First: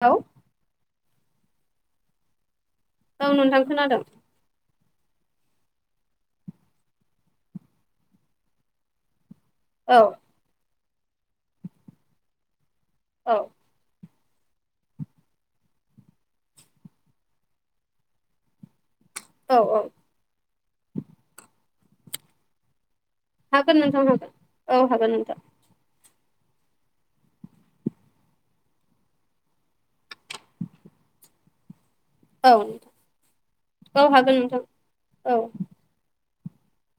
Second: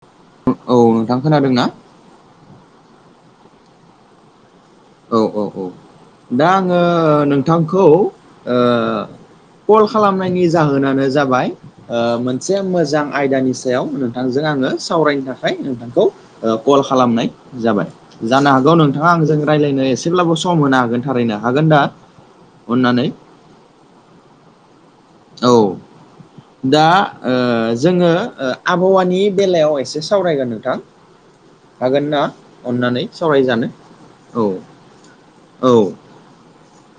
औ हुम औ नोंथां खोनादों ना? औ नोंथां खोनादों। औ औ औ दा आङो नोंथांखौ ओ कल औ खालामनायनि जाहोनानो जाबाय ओ मोनसे मोजां औ आयदानि सायाव नोंथांजों आङो सावरायनो थाखाय नोंथांखौ ओ कल खालामनाय जाबाय। जानो हागौ नोंथाङा आंजों औ औ रायलायनो एसेब्लाबो सम होनो हागोन थारैनो हागोन दा अननानै? हागोन नोंथां होगोन औ हागोन ओं। औ दा ओ जोङो ओ आबहावानि बेलायाव एसे सावरायगोन नोंथां। हागोन ना औ अननानै सावरायजानो हागोन औ नोंथां औ।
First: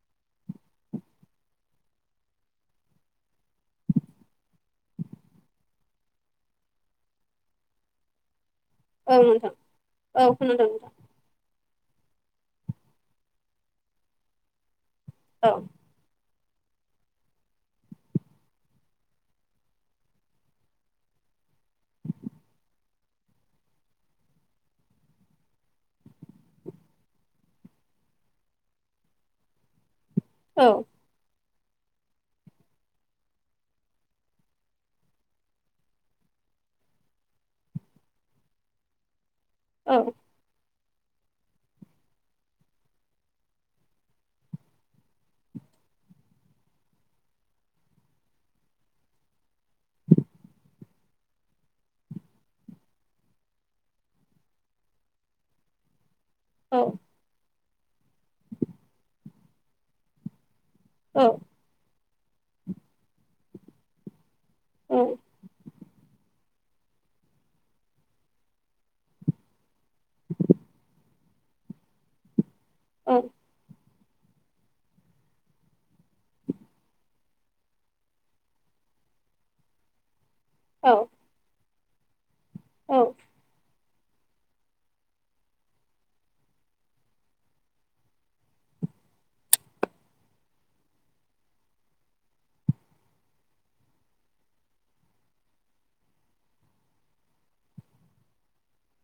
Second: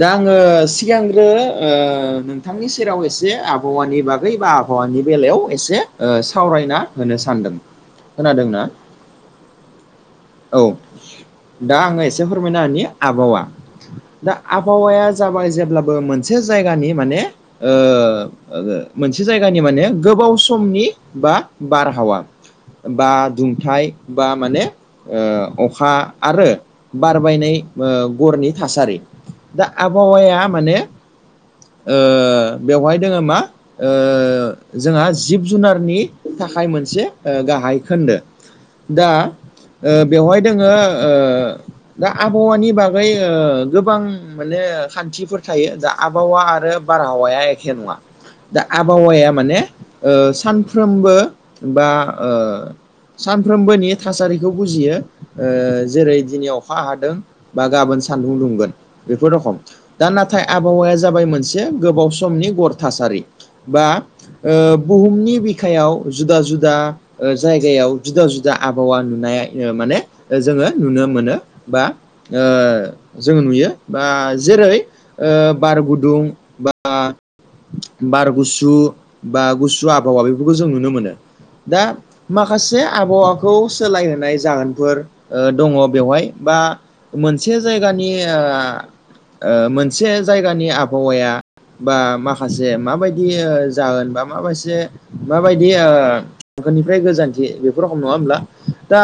दा आङो सिगांग्रो ओ नोंथांनि सेराव एसे आबहावानि बागै बा आबहावानि बेलायाव एसे ओ सावरायना होनो सानदों। खोनादोंना? ओं नोंथां औ खोनादों [inaudible] दा आङो एसे फोरमायना होनि आबहावा दा आबहावाया जाबाय औ जेब्ला बो मोनसे जायगानि माने ओ ओ गो मोनसे जायगानि माने गोबाव समनि बा बारहावा। बा दुंथाय बा माने ओ अखा आरो बारबायनाय ओ गरनि थासारि दा आबहावाया औ माने ओ बेवहाय दोङो मा? ओ जोंहा जिब जुनारनि थाखाय मोनसे गाहाय खोन्दो दा औ बेवहाय दोङो ओ दा आबहावानि बागै ओ गोबां माने खान्थिफोर थायो दा आबहावा आरो बारा बावाया एखे नङा दा आबहावाया माने ओ सानफ्रोमबो बा सानफ्रोमबोनि थासारिखौ बुजियो ओ जेरै दिनियाव खा औ हादों बा गाबोन सान्दुं दुंगोन बेफोर रखम दा नाथाय आबहावाया जाबाय औ मोनसे गोबाव समनि गर थासारि बा ओ औ बुहुमनि बिखायाव जुदा जुदा ओ जायगायाव जुदा जुदा आबहावा नुनाय माने जोङो नुनो मोनो बा ओ औ जोङो नुयो बा जेरै ओ बार गुदुं ओ बार गुसु बा गुसु आबहावा बेफोरखौ जों नुनो मोनो दा माखासे औ आबहावाखौ सोलायहोनाय जाहोनफोर ओ दङ बेवहाय बा मोनसे जायगानि ओ ओ मोनसे जायगानि आबहावाया बा माखासे माबायदि जाहोन बा माबायसे माबायदि ओ हांखोनिफ्राय गोजानथि बेफोर रखम नङा होमब्ला दा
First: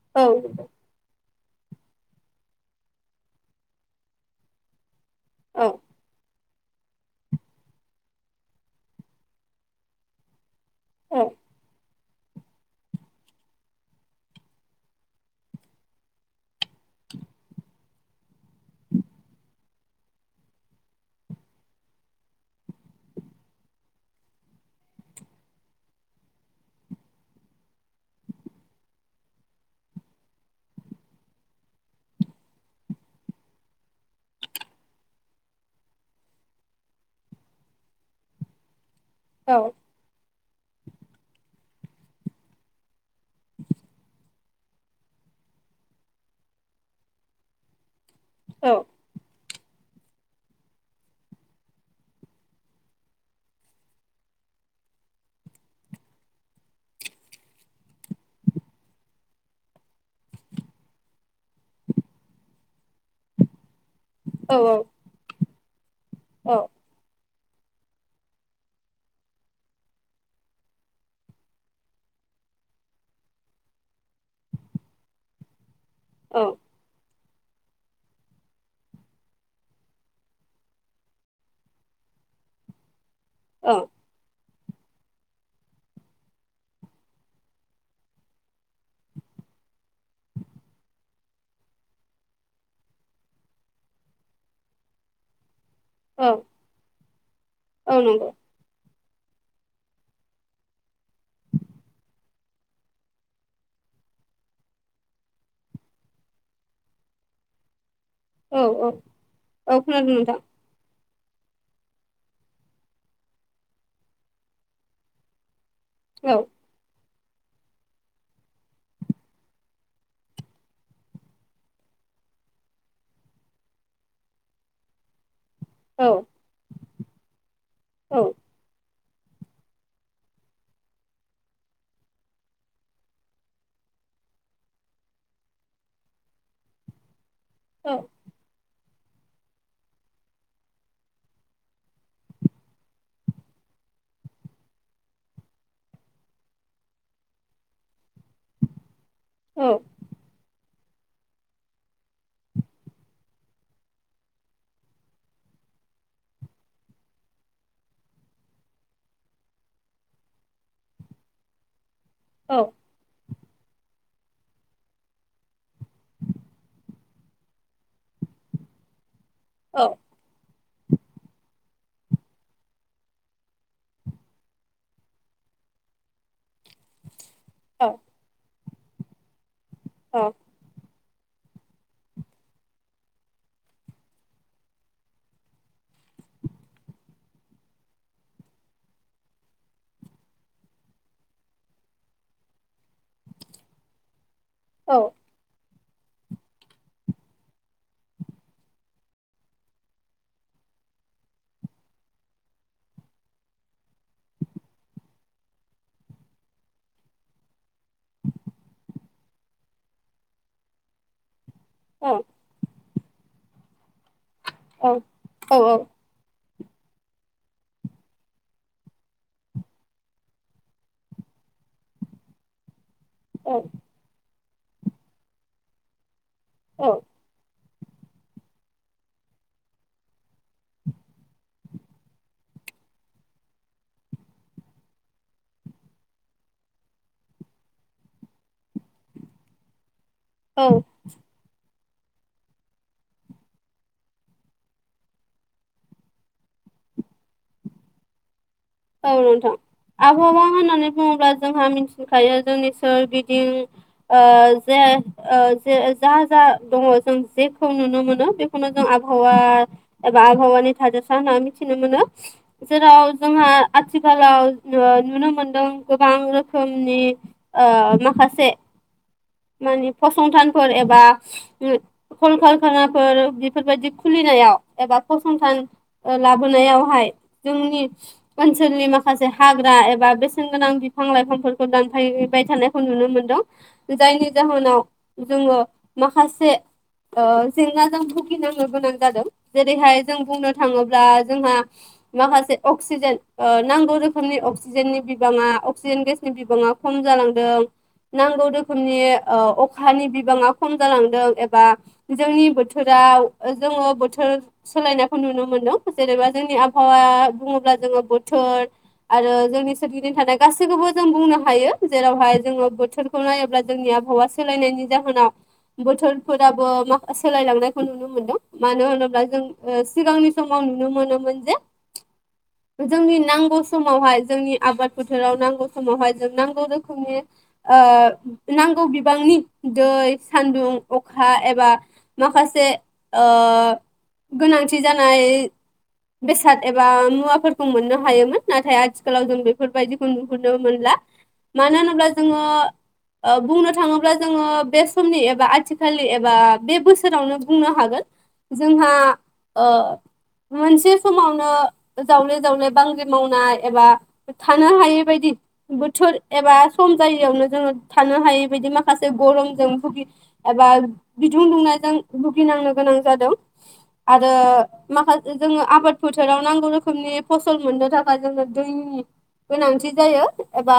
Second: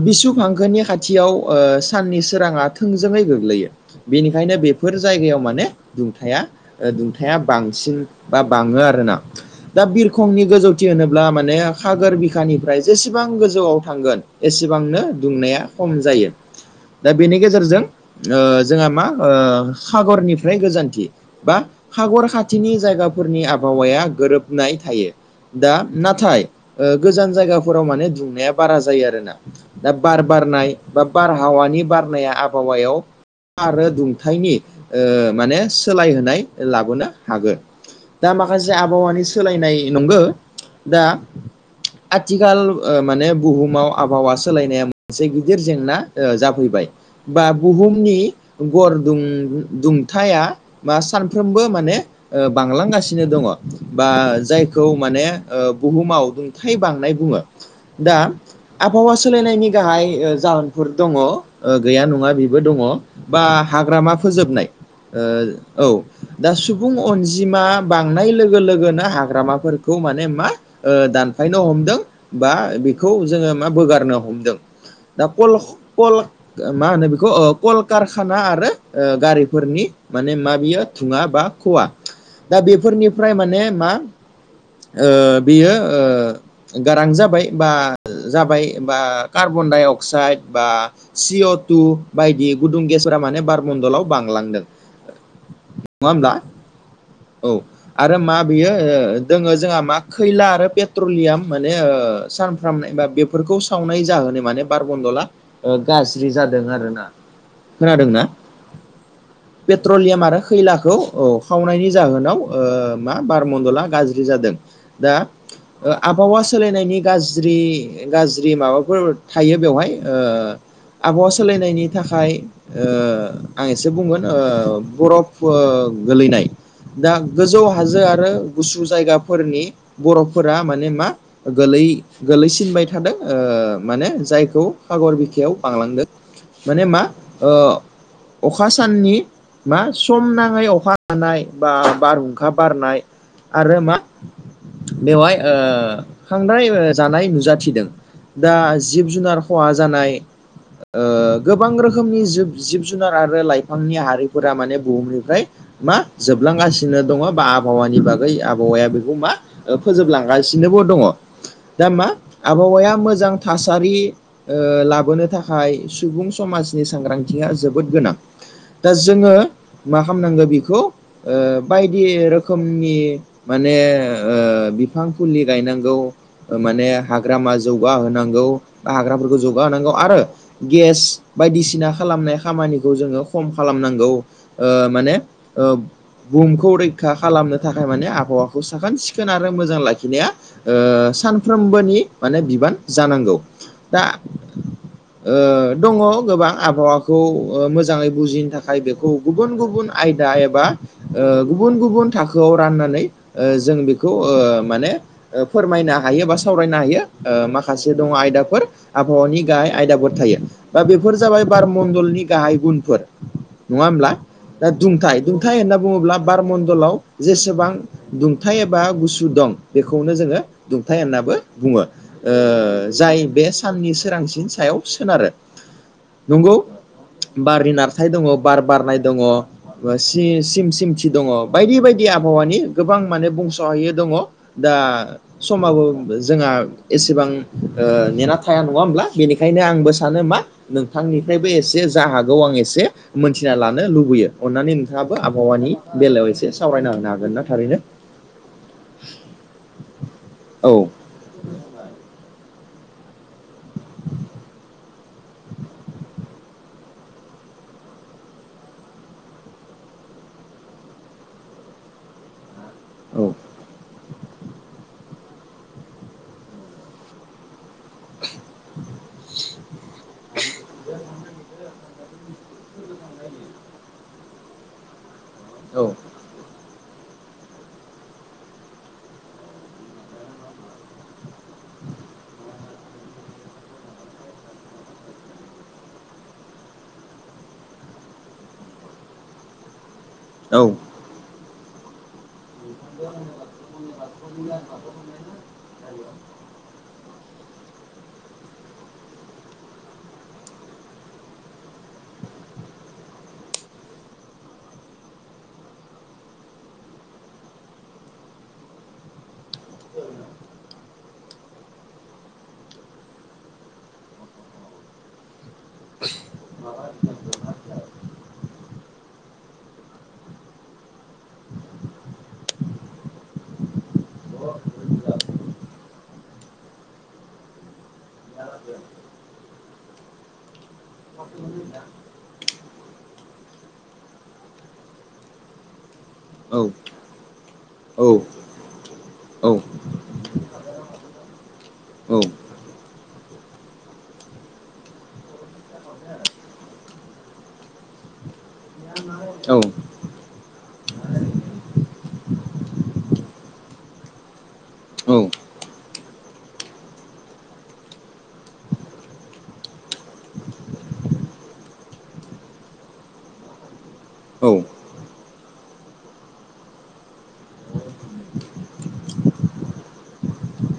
औ औ बिसु हांखोनि खाथि थियाव ओ साननि सोराङा थोंजोङै गोग्लैयो बेनिखायनो बेफ फोर जायगायाव माने दुंथाया ओ दुंथाया बांसिन बा बाङो आरोना दा बिरखंनि गोजौ थि होनोब्ला माने सागोर बिखानिफ्राय जेसेबां गोजौआव थांगोन एसेबांनो दुंनाया खम जायो दा बेनि गेजेरजों ओ जोंहा मा ओ सागरनिफ्राय गोजान्थि बा हागर खाथिनि जायगाफोरनि आबहावाया गोरोबनाय थायो दा नाथाय ओ गोजान जायगाफोराव माने दुंनाया बारा जायो आरो ना दा बार बारनाय बा बारहावानि बारनाया आबहावायाव आरो दुंथायनि ओ माने सोलाय होन नाय लाबोनो हागोन दा माखासे आबहावानि सोलायनाय नंगो दा आथिखाल माने ओ बुहाव आबावा सो सोलायनाया मोनसे गिदिर जेंना ओ जाफैबाय बा बुहुमनि गर दुं दुंथाया मा सानफ्रोमबो माने ओ बांलांगासिनो दङ बा जायखौ माने ओ बुहुमाव दुं थाय बांनाय बुङो दा आबहावा सोलायनायनि गाहाय जाहोनफोर दङ ओ गैया नङा बेबो दङ बा हाग्रामा फोजोबनाय ओ औ दा सुबुं अनजिमा बांनाय लोगो लोगोनो हाग्रामाफोरखौ माने मा? ओ दानफायनो हमदों बा बेखौ जोङो मा बोगारनो हमदों दा कल कल ओ मा होनो बेखौ कलकारखाना आरो गारिफोरनि माने मा? बियो थुङा बा खुवा दा बेफोरनिफ्राय माने मा? ओ बियो ओ गारां जाबाय बा जाबाय बा कार्बन डाइ अक्साइद बा सिअ टु बायदि गुदुं गेसफोरा माने बारमणडलाव बांलांदों नङा होमब्ला औ आरो नंगौ मा? बैयो ओ दोङो जोंहा मा खैला आरो पेट्रलियाम माने ओ सानप्रामनाय बा बे फोरखौ सावनाय जाहोनै माने बार मन्दला ओ गाज्रि जादों आरोना खोनादोंना औ औ औ खोनादों पेट्रलियाम नोंथां आरो खैलाखौ औ खावनायनि जाहोनाव ओ मा बारमडला गाज्रि जादों। दा ओ औ आबहावा सोलायनायनि गाज्रि गाज्रि माबाफोर थायो बेवहाय ओ आबहावा सोलायनायनि थाखाय ओ आं एसे बुंगोन ओ बरफ ओ औ गोलैनाय दा गोजौ हाजो औ आरो गुसु जायगा फोरनि बर'फोरा माने मा गोलै गोलैसिनबाय थादों ओ माने जायखौ हागर बिखायाव बांलांदों माने मा ओ अखा साननि मा सम नाङै अखा हानाय बा बारहुंखा बारनाय आरो मा बेवहाय ओ खांद्राय जानाय नुजाथिदों दा जिब जुनार औ खहा जानाय ओ गोबां रोखोमनि जि जिब जुनार आरो लाइफांनि हारिफोरा माने बुहुमनिफ्राय मा जोबलांगासिनो दङ बा आबहावानि बागै आबहावाया बेखौ मा फोजोबलांगासिनोबो दङ दा मा औ आबहावाया मोजां थासारि ओ लाबोनो थाखाय सुबुं समाजनि सांग्रां बिथिया जोबोद गोनां दा जोङो मा खालामनांगौ बेखौ ओ बायदि रोखोमनि माने ओ बिफां फुलि गायनांगौ माने हाग्रामा जौगाहोनांगौ बा हाग्राफोरखौ जौगाहोनांगौ आरो गेस बायदिसिना खालामनाय खामानिखौ जोङो खम खालामनांगौ ओ माने औ बुहुमखौ रैखा खालामनो थाखाय माने आबहावाखौ साखोन सिखोन आरो मोजां लाखिनाया ओ सानफ्रोमबोनि माने बिबान जानांगौ दा औ ओ दङ गोबां आबहावाखौ ओ मोजाङै बुजिनो थाखाय बेखौ गुबुन गुबुन आयदा एबा ओ गुबुन गुबुन थाखोआव राननानै ओ जों बेखौ ओ माने फोरमायनो हायो बा सावरायनो हायो ओ माखासे दङ आयदाफोर आबहावानि गाहाय आयदाफोर थायो। दा बेफोर जाबाय बार मण्डलनि गाहाय गुनफोर नङा होमब्ला दा दुंथाइ दुंथाय होनना बुङोब्ला बार मणडलाव जेसेबां दुंथाइ एबा गुसु दं बेखौनो जोङो दुंथाय होननाबो बुङो जाय बे औ साननि सोरांसिन सायाव सोनारो नंगौ औ बारनि नारथाय दङ बार बारनाय दङ सिम सिमथि दङ बायदि बायदि आबहावानि गोबां माने बुंस'है दङ दा समाबो जोंहा एसेबां ओ नेना थाया नङा होमब्ला बेनिखायनो आंबो सानो मा औ नोंथांनिफ्रायबो एसे जा हागौ आं एसे मिथिना लान नो लुबैयो अननानै नोंथाङाबो आबहावानि बेलायाव एसे सावरायना होनो हागोन ना थारैनो औ नोंथां आबहावा औ होननानै बुङोब्ला जोंहा मिथिखायो जोंनि सोरगिदिं ओ जे ओ जे जा जा दङ जों जेखौ नुनो मोनो बेखौनो जों आबहावा एबा आबहावानि थादेरसा होनना मिथिनो मोनो जेराव औ जोंहा आथिखालाव ओ नुनो मोनदों गोबां रोखोमनि ओ माखासे मानि फसंथानफोर एबा कलकारखानाफोर बेफोरबायदि खुलिनायाव एबा फसंथान औ लाबोनायावहाय जोंनि ओनसोलनि माखासे हाग्रा एबा बेसेन गोनां बिफां लाइफांफोरखौ दानफायबाय थानो खौ नुनो मोनदों जायनि जाहोनाव जोङो माखासे ओ जेंनाजों भुगिनांनो गोनां जादों। जेरैहाय जों बुंनो औ थाङोब्ला जोंहा माखासे अक्सिजेन ओ नांगौ रोखोमनि अक्सिजेननि बिबाङा अक्सिजेन गेसनि बिबाङा खम जालांदों नांगौ रो खोमनि ओ अखानि बिबाङा खम जालांदों एबा जोंनि बोथोराव जोङो बोथोर सोलायनायखौ नुनो मोनदों जेनेबा जोंनि आबहावा बुङोब्ला जोङो बोथोर आरो जोंनि सोरगिदिं थानाय गासैखोबो जों बुंनो हायो जेरावहाय जोङो बोथोरखौ नायोब्ला जोंनि आबहावा सोलायनायनि जाहोनाव बोथोरफोराबो मा सोलायलांनायखौ नुनो मोनदों मानो होनोब्ला जों ओ सिगांनि समाव नुनो मोनोमोन जे जोंनि नांगौ समावहाय जोंनि आबाद फोथाराव नांगौ समावहाय जों नांगौ रोखोमनि ओ नांगौ बिबांनि दै सान्दुं अखा एबा माखासे ओ गोनांथि जानाय औ बेसाद एबा मुवाफोरखौ मोननो औ हायोमोन नाथाय आथिखालाव जों औ बेफोरबायदिखौ नुहुरनो मोनला मानो होनोब्ला जोङो ओ बुंनो थाङोब्ला जोङो बे समनि एबा आथिखालनि एबा बे बोसोरावनो बुंनो हागोन जोंहा औ ओ मोनसे समावनो जावले जावले बांग्रि मावनाय एबा थानो हायै बायदि बोथोर एबा सम जायियावनो जोङो थानो हायि बायदि माखासे गरमजों भुगि एबा बिदुं दुंनायजों भुगिनांनो गोनां जादों। आरो औ माखासे जोङो आबाद फोथाराव नांगौ रोखोमनि फसल मोननो थाखाय जोङो दैनि गोनांथि जायो एबा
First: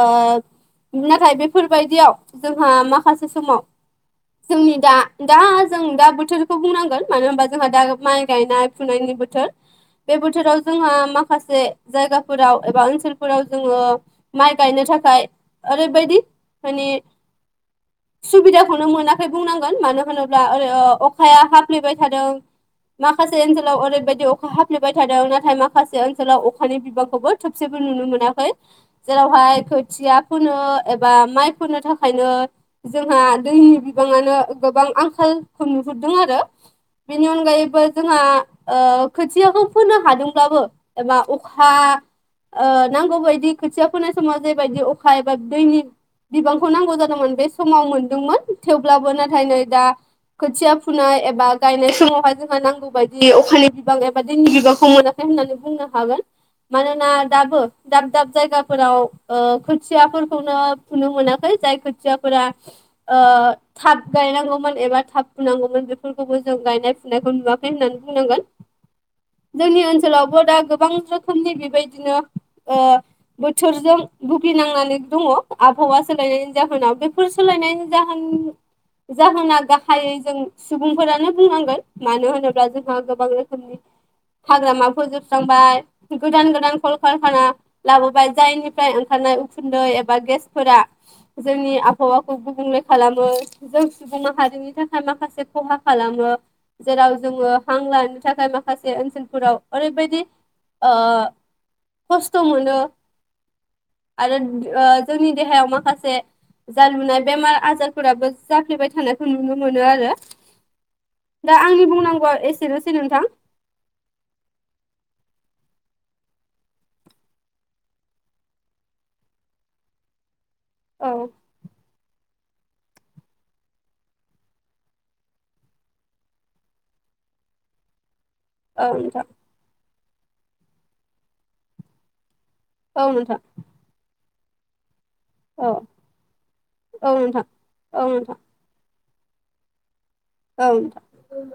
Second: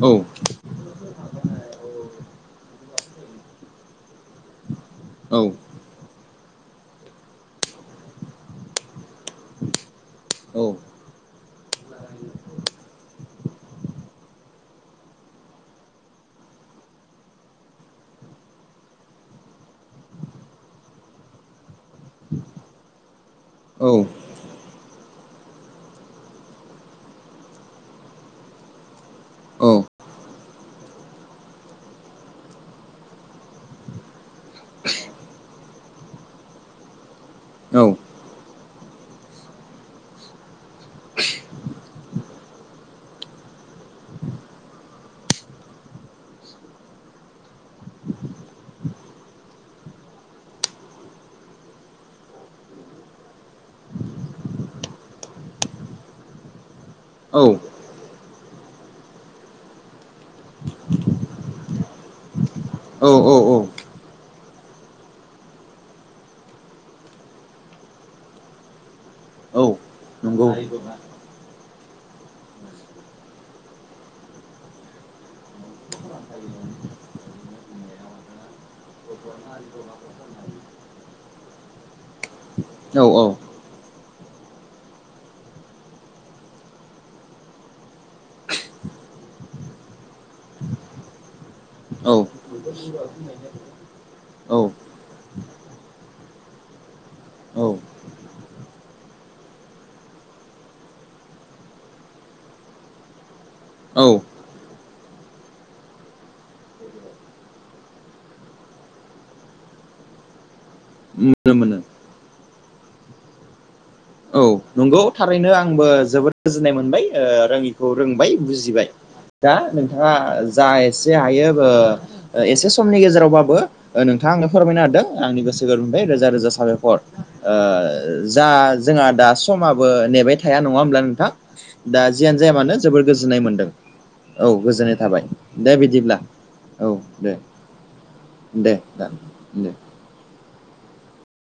ओ नाथाय बेफोरबायदियाव जोंहा माखासे समाव जोंनि दा दा जों दा बोथोरखौ बुंनांगोन मानो होनबा जोंहा दा माइ गायनाय फुनायनि बोथोर बे बोथोराव औ जोंहा माख खासे जायगाफोराव एबा ओनसोलफोराव जोङो माइ गायनो थाखाय ओरैबायदि मानि सुबिदाखौनो मोनाखै बुंनांगोन मानो होनोब्ला ओरै ओ अखाया हफ्लेबाय थादों माखासे ओनसोलाव औ ओरैबायदि अखा हाब फ्लेबाय थादों नाथाय माखासे ओनसोलाव अखानि बिबांखौबो थोबसेबो नुनो मोनाखै जेरावहाय औ खोथिया फोनो एबा माइ फोनो थाखायनो जोंहा दैनि बिबाङानो गोबां आंखालखौ नुहुरदों आरो बेनि अन औ गायैबो जोंहा ओ खोथियाखौ फोननो हादोंब्लाबो एबा अखा ओ नांगौ बायदि खोथिया फोनाय समाव जेबायदि अखा एबा दैनि बिबांखौ नांगौ जादोंमोन बे समाव मोनदोंमोन थेवब्लाबो नाथाय नै दा खोथिया फुनाय एबा गायनाय समावहाय जोंहा नांगौ बायदि अखानि बिबां एबा दैनि बिबांखौ मोनाखै खै होननानै बुंनो हागोन। मानोना दाबो दाब दाब जायगाफोराव ओ खोथियाफोरखौनो फुनो मोनाखै जाय खोथियाफोरा औ ओ औ औ थाब गायनांगौमोन एबा थाब फुनांगौमोन बेफोरखौबो जों गायनाय फुनायखौ नुवाखै होननानै बुंनांगोन। औ जोंनि ओनसोलावबो नंगौ दा गोबां औ रोखोमनि बेबायदिनो ओ बोथोरजों भुगिनांनानै दङ आबहावा सोलायनायनि जाहोनाव बेफोर सोलायनायनि जाहोन जाहोना गाहायै जों सुबुंफोरानो बुंनांगोन। मानो होनोब्ला जोंहा औ गोबां रोखोमनि हाग्रामा फोजोबस्रांबाय गोदान गोदान कलकारखाना लाबोबाय जायनिफ्राय ओंखारनाय उखुन्दै एबा गेसफोरा जोंनि औ आबहावाखौ गुबुंले खालामो जों सुबुं औ माहारिनि थाखाय माखासे खहा खालामो। जेराव जोङो औ हां लानो थाखाय माखासे ओनसोलफोराव ओरैबायदि ओ खस्थ' मोनो। औ ओ आरो जोंनि देहायाव माखासे जा लुनाय बेमार आजारफोराबो जाफ्लेबाय थानायखौ नुनो मोनो आरो मोनो दा मोनो आंनि बुंनांगौआ एसेनोसै नोंथां। औ नंगौ थारैनो आंबो जोबोद गोजोननाय मोनबाय ओ रोङिखौ रोंबाय बुजिबाय। दा नोंथाङा जा औ एसे हायो ओ एसे समनि गेजेरावबाबो ओ नोंथाङा आंनो फोरमायना होदों आंनि गोसो गोरबोनिफ्राय रोजा रोजा साबायखर। ओ जा औ जोंहा नोंथां दा समाबो नेबाय थाया नङा होमब्ला नोंथां दा जियानो जाया मानो जोबोर औ नोंथां गोजोननाय मोन्दों। औ गोजोननाय थाबाय औ दे बिदिब्ला औ दे। नोंथां औ नोंथां दे दान दे। औ